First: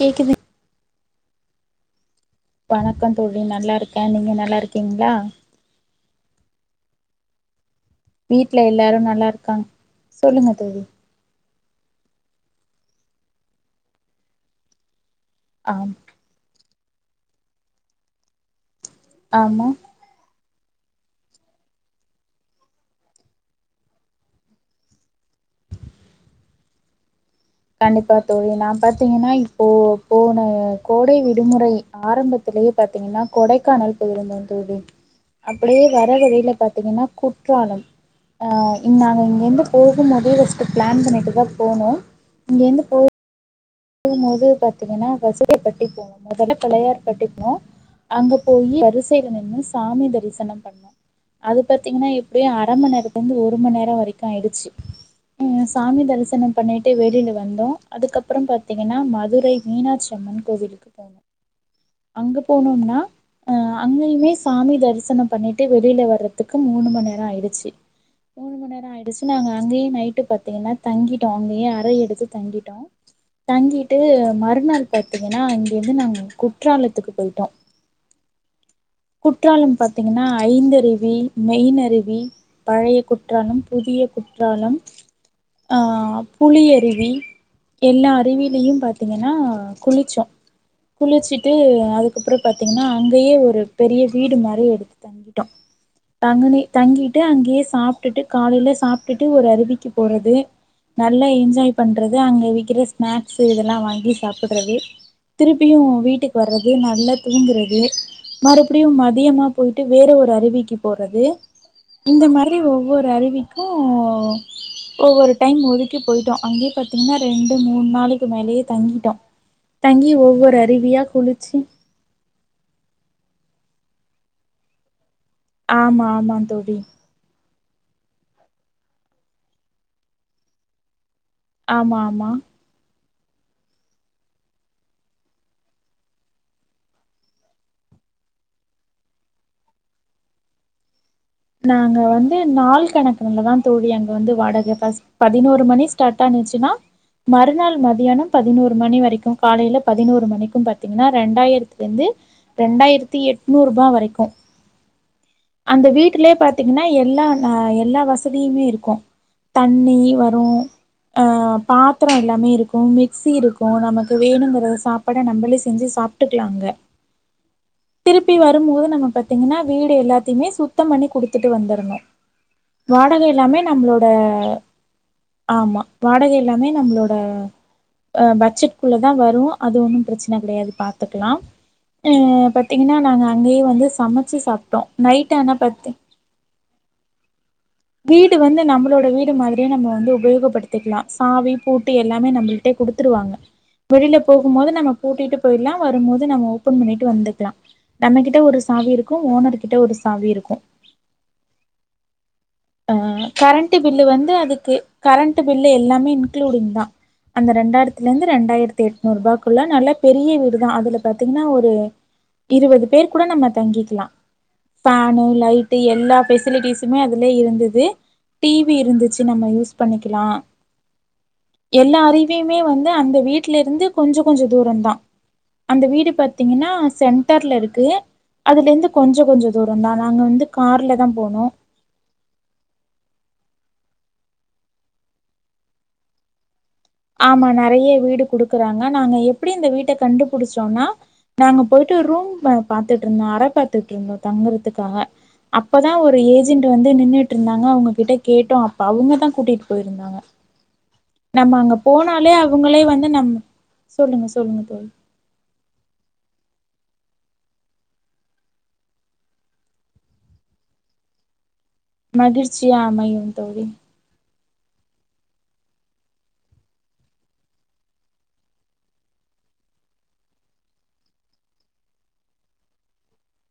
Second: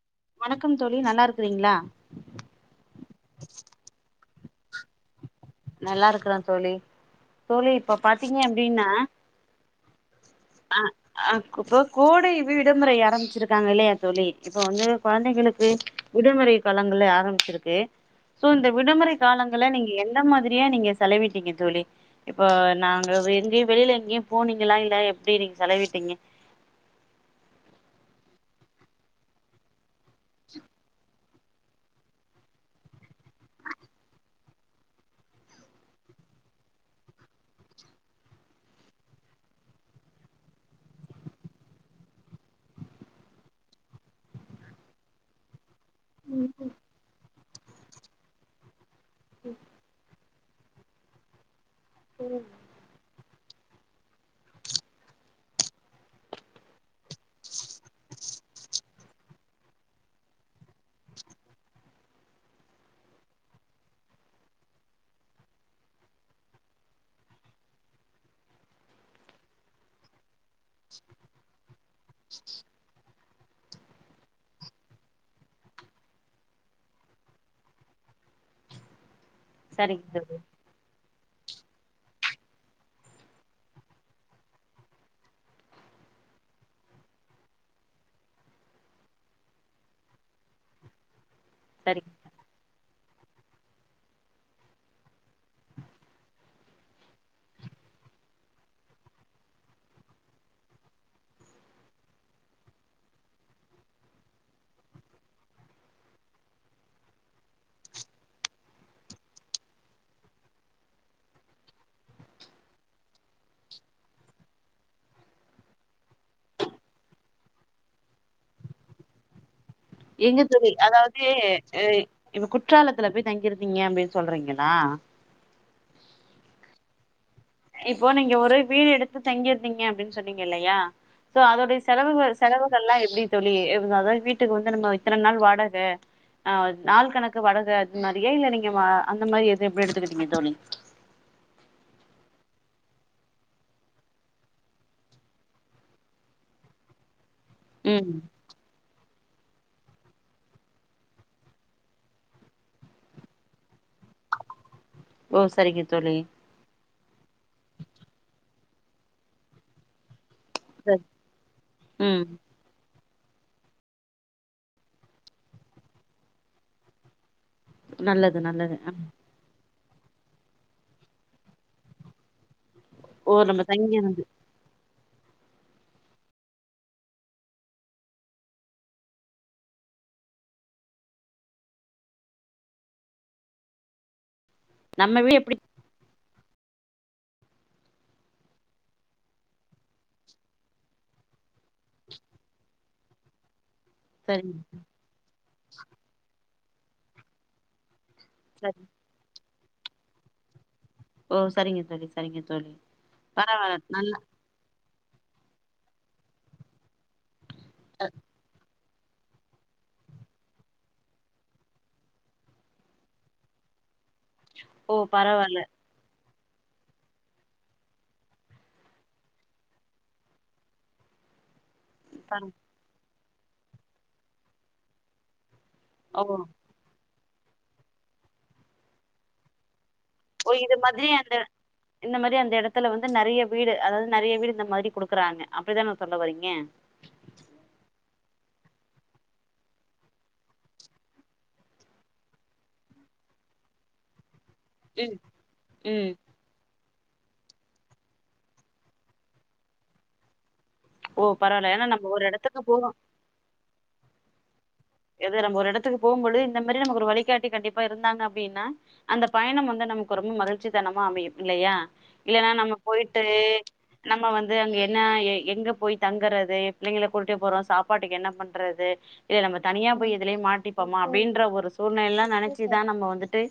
கேக்கிது வணக்கம் தோழி நல்லா இருக்குறீங்களா வணக்கம் தோழி நல்லா இருக்கே நீங்க நல்லா இருக்கீங்களா நல்லா இருக்கறே தோழி தோழி இப்ப பாத்தீங்க வீட்ல அப்டின்னா எல்லாரு நல்லா இருக்காங் சொல்லுங்க அ தோழி அ இப்ப கோடைவிடுமுறை ஆரம்பிச்சிருக்காங்க இல்லையா தோழி இப்ப வந்து குழந்தைகளுக் வி ஆம் விடுமுறை காலங்கள் ஆரம்பிச்சிருக்கு சோ இந்த விடுமுறை காலங்கள ஆமா நீங்க என்ன எந்த மாதிரியா நீங்க செலவிட்டீங்க தோழி இப்போ நாங்க எங்கேயு வெளியில எங்கேயு போனீங்கலா இல்ல எப்டி நீங்க செலவிட்டீங்க கண்டிப்பா தோழி நா பாத்தீங்கன்னா இப்போ போன கோடை விடுமுறை ஆரம்பத்திலேயே பாத்தீங்கன்னா கொடைக்கானல் போயிருந்தோ தோழி அப்டியே வர வழியில பாத்தீங்கன்னா குற்றாலம் அ இன் நாங்க இங்கிருந்து போகும்போதே ஃபஸ்ட்டு பிளான் பண்ணிட்டு தா போனோம் இங்கேருந்து போ போகும்போது பார்த்தீங்கன்னா [unintelligible] [unintelligible] போம் முதல்ல [unintelligible] கட்டிப்போ அங்க போய் வரிசையில நின்னு சாமி தரிசனோ பண்ணோ அது பாத்தீங்கன்னா எப்பயு அரமண் நேரத்க் வந்து ஒரு மணி நேரோ வரைக்கு ஆயிடுச்சு சாமி தரிசனம் பண்ணிட்டு வெளியில வந்தோம் அதுக்கப்புறம் பாத்தீங்கன்னா மதுரை மீனாட்சி அம்மன் கோவிலுக்கு போனோம் அங்க போனோம்னா அ அங்கயுமே சாமி தரிசனம் பண்ணிட்டு வெளியில வர்றதுக்கு மூணு மணி நேரம் ஆயிடுச்சு மூணு மணி நேரம் ஆயிடுச்சு நா அங்கேயே நைட்டு பாத்தீங்கன்னா தங்கிட்டோம் அங்கேயும் அறை எடுத்து தங்கிட்டோம் தங்கிட்டு மறுநாள் பாத்தீங்கன்னா அங்கிருந்து நாங்கள் குற்றாலத்துக்கு போயிட்டோம் குற்றாலம் சரிங்க பாத்தீங்கன்னா தோழி ஐந்தருவி மெய்னருவி பழைய குற்றாலம் புதிய குற்றாலம் அ புளியருவி எல்லா அறிவியிலயும் பாத்தீங்கன்னா குளிச்சோம் குளிச்சிட்டு சரிங்க அதுக்கப்புறம் பாத்தீங்கன்னா அங்கேயே ஒரு பெரிய வீடு மாதிரி எடுத்து தங்கி டோம் [unintelligible] தங்கிட்டு அங்கேயே சாப்ட்டுட்டு காலையில சாப்ட்டுட்டு ஒரு அருவிக்கு போறது நல்லா என்ஜாய் பண்றது அங்க விக்கிற ஸ்நாக்ஸு இதெல்லா வாங்கி சாப்டுறது திருப்பியு வீட்டுக்கு வர்றது நல்லா தூங்குறது மறுபடியு மதியமா போயிட்டு வேற ஒரு அருவிக்கு போறது இந்த மாரி ஒவ்வொரு அருவிக்கு ஒவ்வொரு டைம் ஒதுக்கி போயிட்டோ அங்கேயே பாத்தீங்கன்னா ரெண்டு மூணு நாளுக்கு மேலேயே தங்கிட்டோம் [inaudible] எங்க தோழி அதாவது குளிச்சு இப்ப குற்றாலத்துல போய் தங்கிருந்தீங்க அப்டின்னு சொல்றீங்களா ஆமா ஆமா தோழி இப்போ நீங்க ஒரு வீடு எடுத்து தங்கியிருந்தீங்க அப்டின்னு சொன்னீங்க இல்லையா சோ அதோடைய ஆமா ஆமா செலவுகள் செலவுகள் எல்லாம் எப்டி தோழி அதாவது வீட்டுக்கு வந்து நம்ம இத்தனை நாள் வாடகை ஆ நாள் கணக்கு வாடக அது மாதிரியே இல்ல நீங்க அந்த மாதிரி எது எப்டி எடுத்துக்கிறீங்க தோழி நாங்க வந்து நாள் கணக்குல தா தோழி அங்க வந்து வாடகை பதினோரு மணி ஸ்டார்ட் ஆச்சின்னா மறுநாள் ம் மதியானம் பதினோரு மணி வரைக்கும் காலையில பதினோரு மணிக்கும் பாத்தீங்கன்னா ரெண்டாயிரத்துல இருந்து ரெண்டாயிரத்தி எண்ணூறு ரூபாய் வரைக்கும் ஓ சரிங்க தோழி பாத்தீங்கன்னா எல்லா எல்லா வசதியுமே இருக்கும் தண்ணீ வரும் சரி. அ பாத்திரம் ம் எல்லாமே இருக்கும் மிக்ஸி இருக்கும் இப்போ நமக்கு வேணுங்கிற சாப்பாட நம்மளே செஞ்சு சாப்ட்டுக்கலாம் அங்க திருப்பி நல்லது நல்லது வரும்போது ஆ. நம்ம பாத்தீங்கன்னா வீடு எல்லாத்தையுமே சுத்தம் பண்ணி குடுத்துட்டு வந்துரணும் வாடகை ஓ நம்ம எல்லாமே நம்பளோட தங்கிருந்து ஆமா வாடகை எல்லாமே நம்ளோட ஆ பட்ஜெட்குள்ள தா வரும் அது ஒன்னும் பிரச்சனை கெடையாது பாத்துக்கலாம் உம் பாத்தீங்கன்னா நாங்க அங்கயே வந்து சமைச்சி சாப்பிட்டோம் நம்ம நைட் வீடு ஆனா எப்டி பாத்தீ வீடு வந்து நம்மளோட வீடு மாதிரியே நம்ம வந்து உபயோகப்படுத்திக்கலாம் சாவி பூட்டு எல்லாமே நம்பளிட்டே குடுத்துருவாங்க வெளியில சரிங்க போகும்போது நம்ம பூட்டிட்டு போயிடலாம் வரும்போது நம்ம ஓப்பன் பண்ணிட்டு வந்துக்கலாம் நம்மகிட்ட ஒரு சரி சாவி இருக்கும் ஓனர் கிட்ட ஒரு சாவி இருக்கும் ஓ சரிங்க தோழி சரிங்க தோழி ஆ கரண்ட பரவால்ல பில்லு நல்லா வந்து அதுக்கு கரண்ட் பில்லு எல்லாமே இங்ளூடிங் தா அந்த ரெண்டாயிரத்துல இருந்து ரெண்டாயிரத்து எண்ணூறு ரூபாய்க்குள்ள நல்லா பெரிய வீடு தா அதுல பாத்தீங்கன்னா ஒரு இருபது பேர் கூட நம்ம தங்கிக்கலாம் ஓ ஃபேனு பரவால்ல லைட்டு எல்லா பெசிலிட்டிஸ்மே அது லே இருந்தது டி வி இருந்துச்சி நம்ம யூஸ் பண்ணிக்கலா எல்லா பர அருவியுமே வந்து அந்த வீட்டு்ல இருந்து கொஞ்சோ கொஞ்சோ தூரோந்தா அந்த வீடு ஓ பாத்தீங்கன்னா சென்டர்ல இருக்கு அதுல இருந்து கொஞ்சோ கொஞ்சோ தூரோந்தா நாங்க வந்து ஓ இது கார்ல தா மாதிரி அந்த போனோ இந்த மாரி அந்த இடத்துல வந்து நெறைய வீடு அதாவது நெறைய வீடு இந்த மாரி குடுக்குறாங்க அப்படிதானே சொல்ல வரீங்க ஆமா நெறைய வீடு குடுக்கறாங்க நாங்க எப்டி இந்த வீட்ட கண்டுபிடிச்சோனா நாங்க போயிட்டு ரூம்ம பாத்துட்ருந்தோ அர பத் த்திட்ருந்தோ தங்கறதுக்காக ம் அப்பதா ம் ஒரு ஏஜ் ஜென்ட்டு வந்து நின்னுட்ருந்தாங்க அவுங்க கிட்ட கேட்டோ அப்ப அவுங்க தா கூட்டிட் போயிருந்தாங்க ஓ நம்ம பரவால்ல அங்க ஏன்னா நம்ம ஒரு போனாலே எடத்துக்கு அவுங்களே போவோ வந்து நம்ம சொல்லுங்க சொல்லுங்க தோழி எதோ நம்ம ஒரு எடத்துக்கு போம்போழுது இந்த மாரி நமக்கு ஒரு வழிகாட்டி கண்டிப்பா இருந்தாங்க அப்டின்னா அந்த பயணம் வந்து நமக்கு ரொம்ப மகிழ்ச்சி தனமா அமையும் இல்லையா இல்லைன்னா நம்ம மகிழ்ச்சியா போயிட்டு அமையும் தோழி. நம்ம வந்து அங்க என்ன எ எங்க போய் தங்கறது எ பிள்ளைங்கள கூட்டிட்டே போறோ சாப்பாட்டுக்கு என்ன பண்றது இல்ல நம்ம தனியா போய் எதுலயோ மாட்டிப்போமா அப்டின்ற ஒரு சூழ்நிலை யெல்லா நெனைச்சிதா நம்ம வந்துட்டு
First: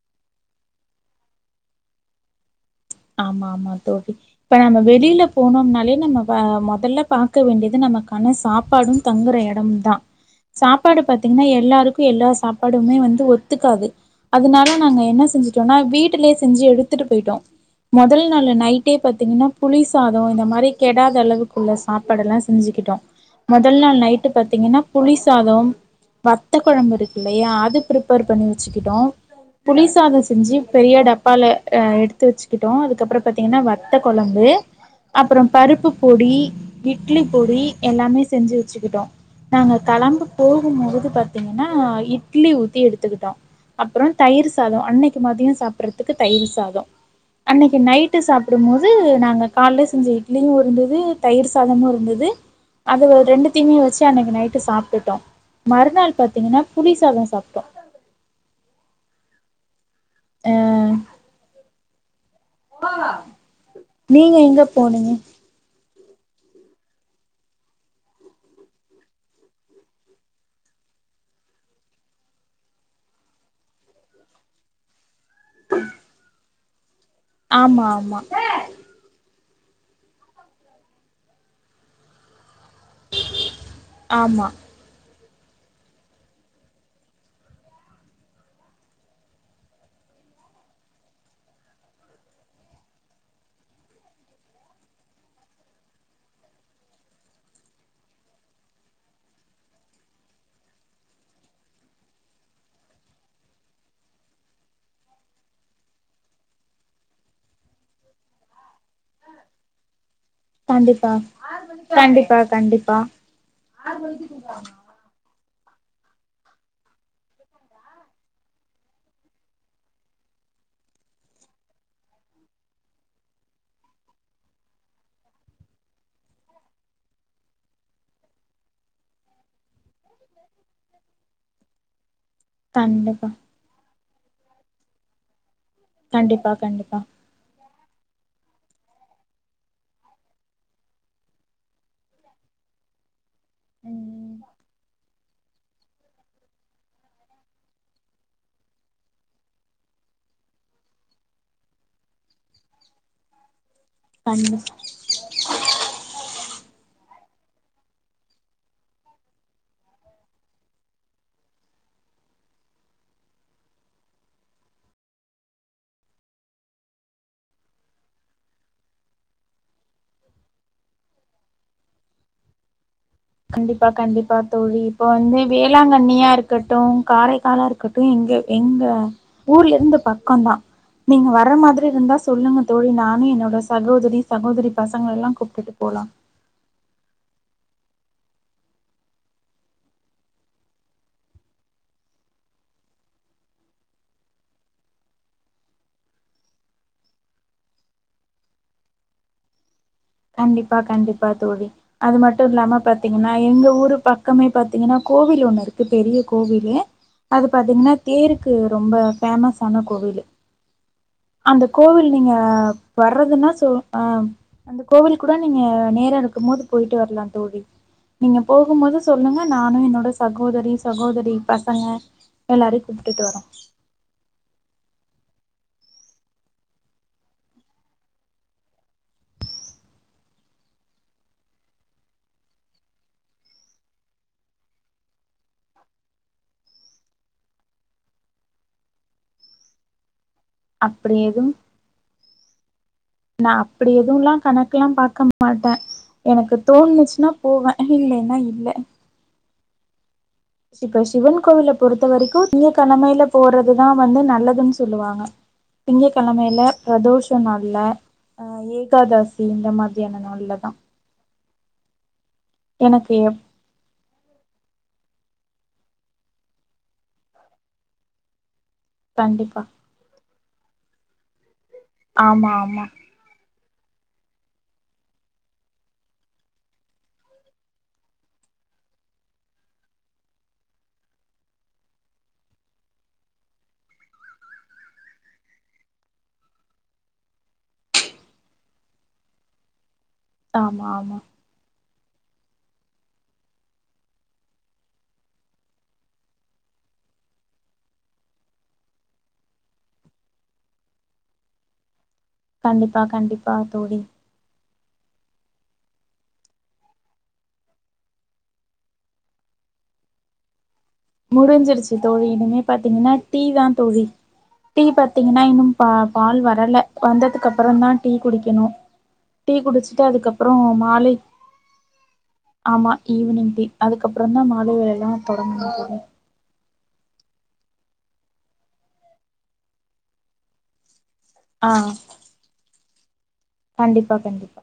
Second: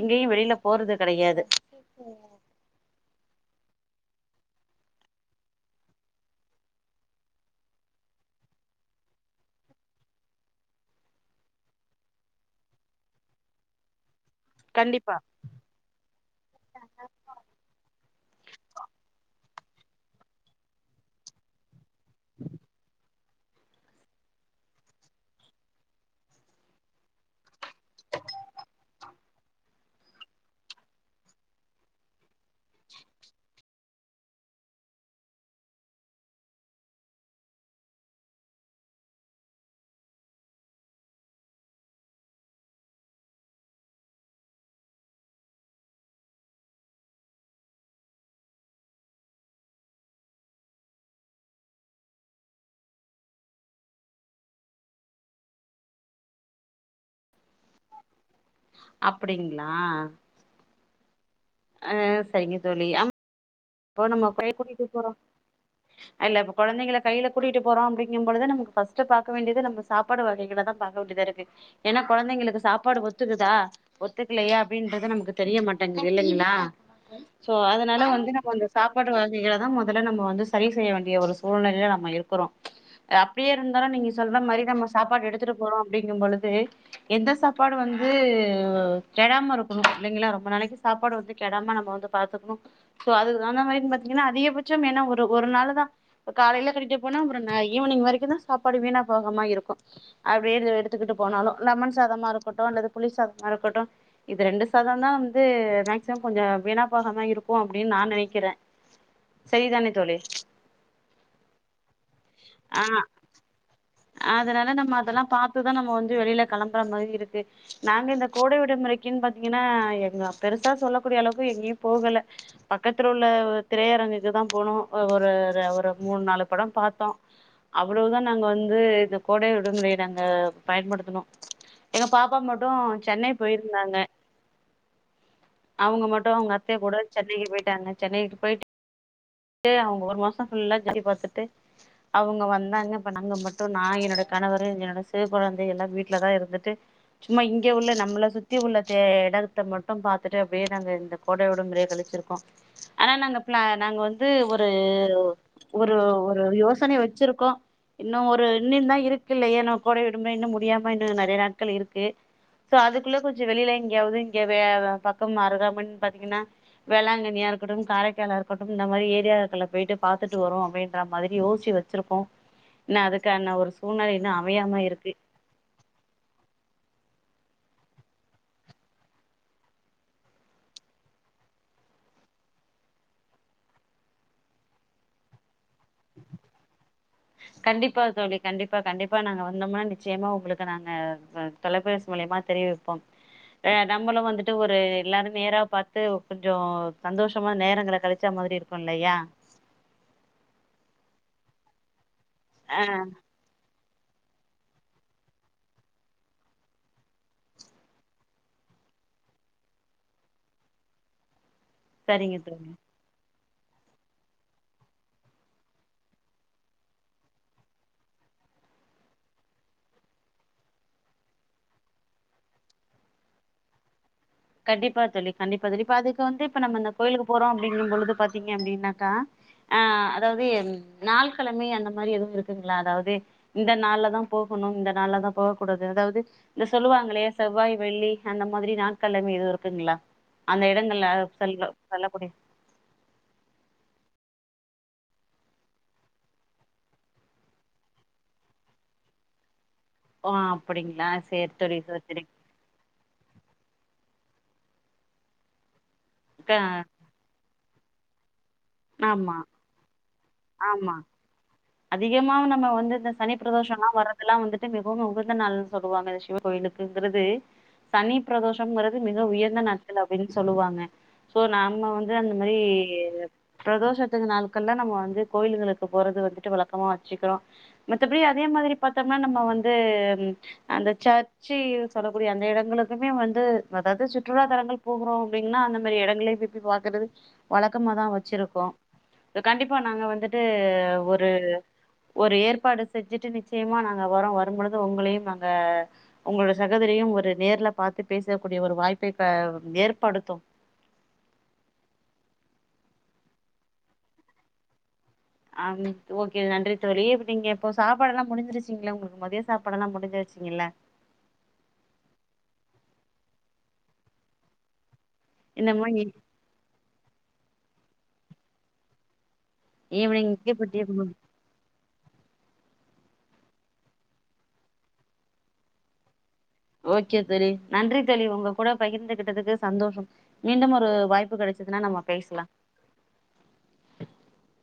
எங்கயு வெளியில போறது கெடையாது ஆமா ஆமா தோழி இப்ப நம்ம வெளியில போனோம்னாலே நம்ம வ மொதல்ல பாக்க வேண்டியது நமக்கான சாப்பாடு தங்குற எடமு தா சாப்பாடு பாத்தீங்கன்னா எல்லாருக்கு எல்லா சாப்பாடுமே வந்து ஒத்துக்காது அதனால நாங்க கண்டிப்பா என்ன செஞ்சுட்டோனா வீட்டுலேயே செஞ்சு எடுத்துட்டு போயிட்டோ மொதல் நாளு நைட்டே பாத்தீங்கன்னா புளி சாதோ இந்த மாரி கெடாத அளவுக் உள்ள சாப்பாடு எல்லா செஞ்சுக்கிட்டோ முதல் நாள் நைட்டு பாத்தீங்கன்னா புளி சாதோ வத்த குழம்பு இருக்கு இல்லையா அத் த் பிரிப்பேர் பண்ணி வச்சுக்கிட்டோ புலி சாதோ செஞ்சு பெரிய டப்பால அ எடுத்து வெச்சு க்கிட்டோ அதுக்கப்புறோ பாத்தீங்கன்னா வத்த கொழம்பு அப்புறம் பருப்பு பொடி இட்லி பொடி எல்லாமே செஞ்சு வச்சுக்கிட்டோ நாங்க கிளம்பு போகும்போது பாத்தீங்கன்னா இட்லி ஊத்தி எடுத்துக்கிட்டோ அப்றோ தயிர் சாதோ அன்னைக்கு மதியோ சாப்டறதுக்கு தயிர் சாதோ அன்னைக்கு நைட்டு சாப்பிடும் போது நாங்க காலைல செஞ்ச இட்லியு இருந்தது தயிர் சாதமு இருந்தது அது ரெண்டுத்தையுமே வெச்சு அன்னைக்கு நைட்டு சாப்டுட்டோ மறுநாள் பாத்தீங்கன்னா புளிசாதோ சாப்டோ அப்டிங்களா ஆ அ சேரிங்க தோழி ஆமா போ நம்ம நீங்க போய் எங்க கூட்டிட்டு போறோ போனீங்க அய்லப் இப்ப குழந்தைங்கள கையில கூட்டிட்டு போறோ அப்டிங்கும் பொழுது நமக்கு ஃபர்ஸ்டு பாக்க வேண்டியது நம்ப சாப் ப்பாடு வகைகள தா பாக்க வேண்டியதா இருக்கு ஏன்னா குழந்தைங்களுக்கு சாப்பாடு ஒத்துக்குதா ஒத்துக்கலையா அப்டின்றது நமக்குத் தெரிய மாட்டேங்குது இல்லைங்களா சோ ஆமா அதனால ஆமா வந்து நா சாப்பாட்டு வகைகள தா முதல்ல நம்ம வந்து சரி செய்ய வேண்டிய ஒரு சூழ்நிலையில நம்ம இருக்கிறோ ம்ச் அப்டியே இருந்தாலு நீங்க சொல்ற ஆமா மாரி நம்ம சாப்பாடு எடுத்துட்டு போறோ அப்டிங்கும் பொழுது எந்த சாப்பாடு வந்து கெடாம இருக்கணு இல்லைங்களா ரொம்ப நாளைக்கு சாப்பாடு வந்து கெடாம நம்ம வந்துப் பாத்துக்கணு சோ அதுக்கு தகுந்த மாரியு பாத்தீங்கன்னா அதிகபட்சம் ஏன்னா ஒரு ஒரு நாளுதா அ காலையில கட்டிட்டு போனா அப்புறோ நா ஈவினிங் வரைக்கு தா சாப்பாடு வீணா போகமா இருக்கு அப்டியே எடு எடுத்துக்கிட்டு போனாலு லெமன் சாதமா இருக்கட்டு அல்லது புலி சாதமா இருக்கட்டு இது ரெண்டு சாதோ தா வந்து மேக்சிமம் கொஞ்ச வீணா போகாம இருக்கும் அப்டின்னு நா நெனைக்கிறே சரிதானே தோழி கண்டிப்பா கண்டிப்பா ஆ கண்டிப்பா அதனால நம்ம அதெல்லா பாத்துதா நம்ம வந்து வெளியில கெளம்புற மாரி இருக்கு நாங்க இந்த கோடை விடுமுறைக்குன்னு பாத்தீங்கன்னா எங்க பெருசா சொல்லக்கூடிய அளவுக்கு எங்கேயு போகல பக்கத்துல உள்ள திரையரங்குக்கு தா போனோ ஒரு ஒரு மூணு நாலு பட பாத்தோ அவ்ளோ தா நாங்க வந் ந்து இந்த கோடை விடுமுறைய நாங்க பயன்படுத்துணோ எங்க பாப்பா மட்டு கண்டிப்பா சென்னை போய் இருந்தாங்க அவங்க மட்டு கண்டிப்பா அவங்க அத்த கூட கண்டிப்பா சென்னைக்கு போயிட்டாங்க சென்னை விட்டு போயிட் டு அவங்க ஒரு மாச ஃபுல்லா சுத்தி பாத்தட்டு அவங்க வந்தாங்க இப்ப நாங்க மட் இப்ப நா என்னோட ம் கணவர் என்னோட சிவ கொழந்தை எல்லா வீட்லதா இருந்துட்டு சும்மா இங்க உள்ள நம்மள சுத்தி உள்ள தே எடத்த மட்டு பாத்துட்டு அப்டியே தாங்க இந்த கோடை விடுமுறைய கழிச்சிருக்கோ ஆனா நாங்க பிளா நாங்க வந் து கண்டி ஒரு ஒரு ஒரு யோசன வெச்சிருக்கோ இன்னு ஒ ரு இன்னு தா இருக்குல்லயா இன்னோ கோடை விடுமுறை இன்னு முடியாம இன்னு நறைய நாட்கள் இருக்கு சோ அதுக்குள்ள கொஞ்ச வெளியில எங்கேயாவது இங்க வே பக்கம் அருகாமன்னு பாத்தீங்கன்னா வேளாங்கண்ணியா இருக்கட்டு காரைக்காலா இருக்கட்டு இந்த மாரி ஏரியாக்கள போயிட்டு பாத்துட்டு வருவு அப்டின்ற மாதிரி யோசிச்சி வெ ச்சிருக்கோ இன்னு அதுக்கான ஒரு கண்டிப்பா சூழ்நெலை இன்னு கண்டிப்பா தோழி அமையாம இப்ப இருக்கு வந்து வேளாங்கண்ணியா இருக்கட்டு காரைக்காலா இருக்கட்டு இங்க எங்க ஊர்ல இருந்து பக்கதா நீங்க வர மாதிரி இருந்தா சொல்லுங்க தோழி நானு என்னோட சகோதரி சகோதரி பசங்கள எல்லா கூப்டுட்டு போலா [inaudible] கண்டிப்பா தோழி கண்டிப்பா கண்டிப்பா நாங்க வந்தோம்னா நிச்சயமா உங்களுக்கு நாங்க வ தொலைபேசி மூலியமா தெரிய வெப்போ நம்மளு வந்துட்டு ஒரு எல்லாரு நேரா பாத்து கொஞ்சோ சந்தோஷமா நேரங்கள கழிச்சா மாரி இருப் போல்லையா கண்டிப்பா கண்டிப்பா தோழி அது மட்டு இல்லாம ஆ பாத்தீங்கன்னா எங்க ஊரு பக்கமே பாத்தீங்கன்னா கோவில் ஒண்ணு இருக்கு பெரிய கோவிலு அது பாத்தீங்கன்னா தேருக்கு ரொம்ப ஃபேமஸ்ஸான கோவிலு அந்த கோவில் நீங்க சரிங்க தோழி வர்றதுன்னா சொ ஆ அந்த கோவில் கூட நீங்க நேர இருக்கும் போது போயிட்டு வர்லா தோழி நீங்க போகும்போது சொல்லுங்க நானு என்னோட சகோதரி சகோதரி பசங்க எல்லாரையு கூப்டுட்டு வரோ கண்டிப்பா தோழி கண்டிப்பா தோழி இப்ப அதுக்கு வந்து இப்ப நம்ம அந்த கோயில்கு போறோ அப்டிங்கும் பொழுது பாத்தீங்க அப்டின்னாக்கா ஆ அதாவது எ நாள் கெழமை அந்த மாரி எதுவு இருக்குங்களா அதாவது இந்த நாள்ல தா போகணு இந்த நாள்லதா போக கூடாது அதாவ்து இந்த சொல்லுவாங்களே செவ்வாய் வெள்ளி அந்த மாதிரி நாள் கெழமை எதுவு இருக்குங்களா அந்த இடங்கல்ல அப்படி எதுவு சொல்ல சொல்ல கூடிய நா அப்டி எதுவுலா கணக்குல்லா பாக்க மாட்டே எனக்கு தோணுச்சுன்னா போவே இல்லைன்னா இல்ல ஓ இப்ப அப்படிங்களா சிவன் சேரி கோவில தோழி சேரி பொறுத்த தோழி வரைக்கு திங்க கெழமையில போறது தா வந்து நல்லதுன்னு சொல்லுவாங்க திங்க கெழமையில பிரதோஷ் நாள்ல அ ஆமா ஏகாதாசி இந்த மாதிரியான நாள்ல தா அதிகமாவு நம்ம வந்து இந்த எனக்கு எப் சனி பிரதோஷலா வர்ற குல்லா வந்துட்டு மிகவு உகந்த நாள்னு சொல்லுவாங்க சிவ கோயிலுக்குங்குறது சனி பிரதோஷொங்குற து மிக உயர்ந்த கண்டிப்பா நாட்கள் அப்டின்னு சொல்லுவாங்க சோ நாம வந்து அந்த ஆமா மாரி ஆமா பிரதோஷத்து நாட்கள்ல நம்ம வந்து கோயிலுகளுக்கு போறது வந்துட்டு வழக்கமா வச்சுக்கிறோ மத்தபடி அதே மாதிரி பாத்தோம்னா நம்ம வந்து அந்த சேர் ச்சி சொல்லக்கூடிய அந்த எடங்களுக்குமே வந்து அதாவது சுற்றுலா தலங்கள் போகுறோ அப்படின்னா அந்த மாதிரி எடங்களையு விக் த்தி பாக்கறது வழக்கமா தா வச்சிருக்கோ இப்ப கண்டிப்பா நாங்க வந்துட்டு ஆமா ஆமா ஒரு து ஒரு ஏற்பாடு செஞ்சுட்டு நிச்சயமா நாங்க வரறோ வரும்பொழுது உங்களையு நாங்க உங்களோட சகோதரியு ஒரு நேர்ல பாத்து பேசக்கூடிய ஒரு வாய்ப்பை ஏற்படுத்து கண்டிப்பா கண்டிப்பா தோழி ஆ ம் ஓகே நன்றி தோழி இப்ப நீங்க இப்போ சாப்பாடுல்லா முடிஞ்சிருச்சீங்கள உங்களுக்கு மதிய சாப்பாடெல்லா முடிஞ்சிருச்சிங்ள முடிஞ்சிருச்சு தோழி இனிமே பாத்தீங்கன்னா டீ தா தோழி டீ பாத்தீங்கன்னா இன்னு பா இன்னமு ஈ பால் வரல வந்ததுக்கு அப்புறோ தா டீ குடிக்கணு டீ குடிச்சுட்டு அதுக்கப்புறோ ஈவினிங்க்கு இப்ப டீ மாலை ஆமா ஈவினிங் டீ அதுக்கப்புறோ தா மால வேலைல்லா தொடங்கு மட்டுமே ஓகே தோழி நன்றி தோழி உங்க கூட பகிர்ந்துகிட்டதுக்கு சந்தோஷம் மீண்டும் ஒரு வாய் ப்பு ஆ கெடச்சிதுனா நம்ம பேசலா கண்டிப்பா கண்டிப்பா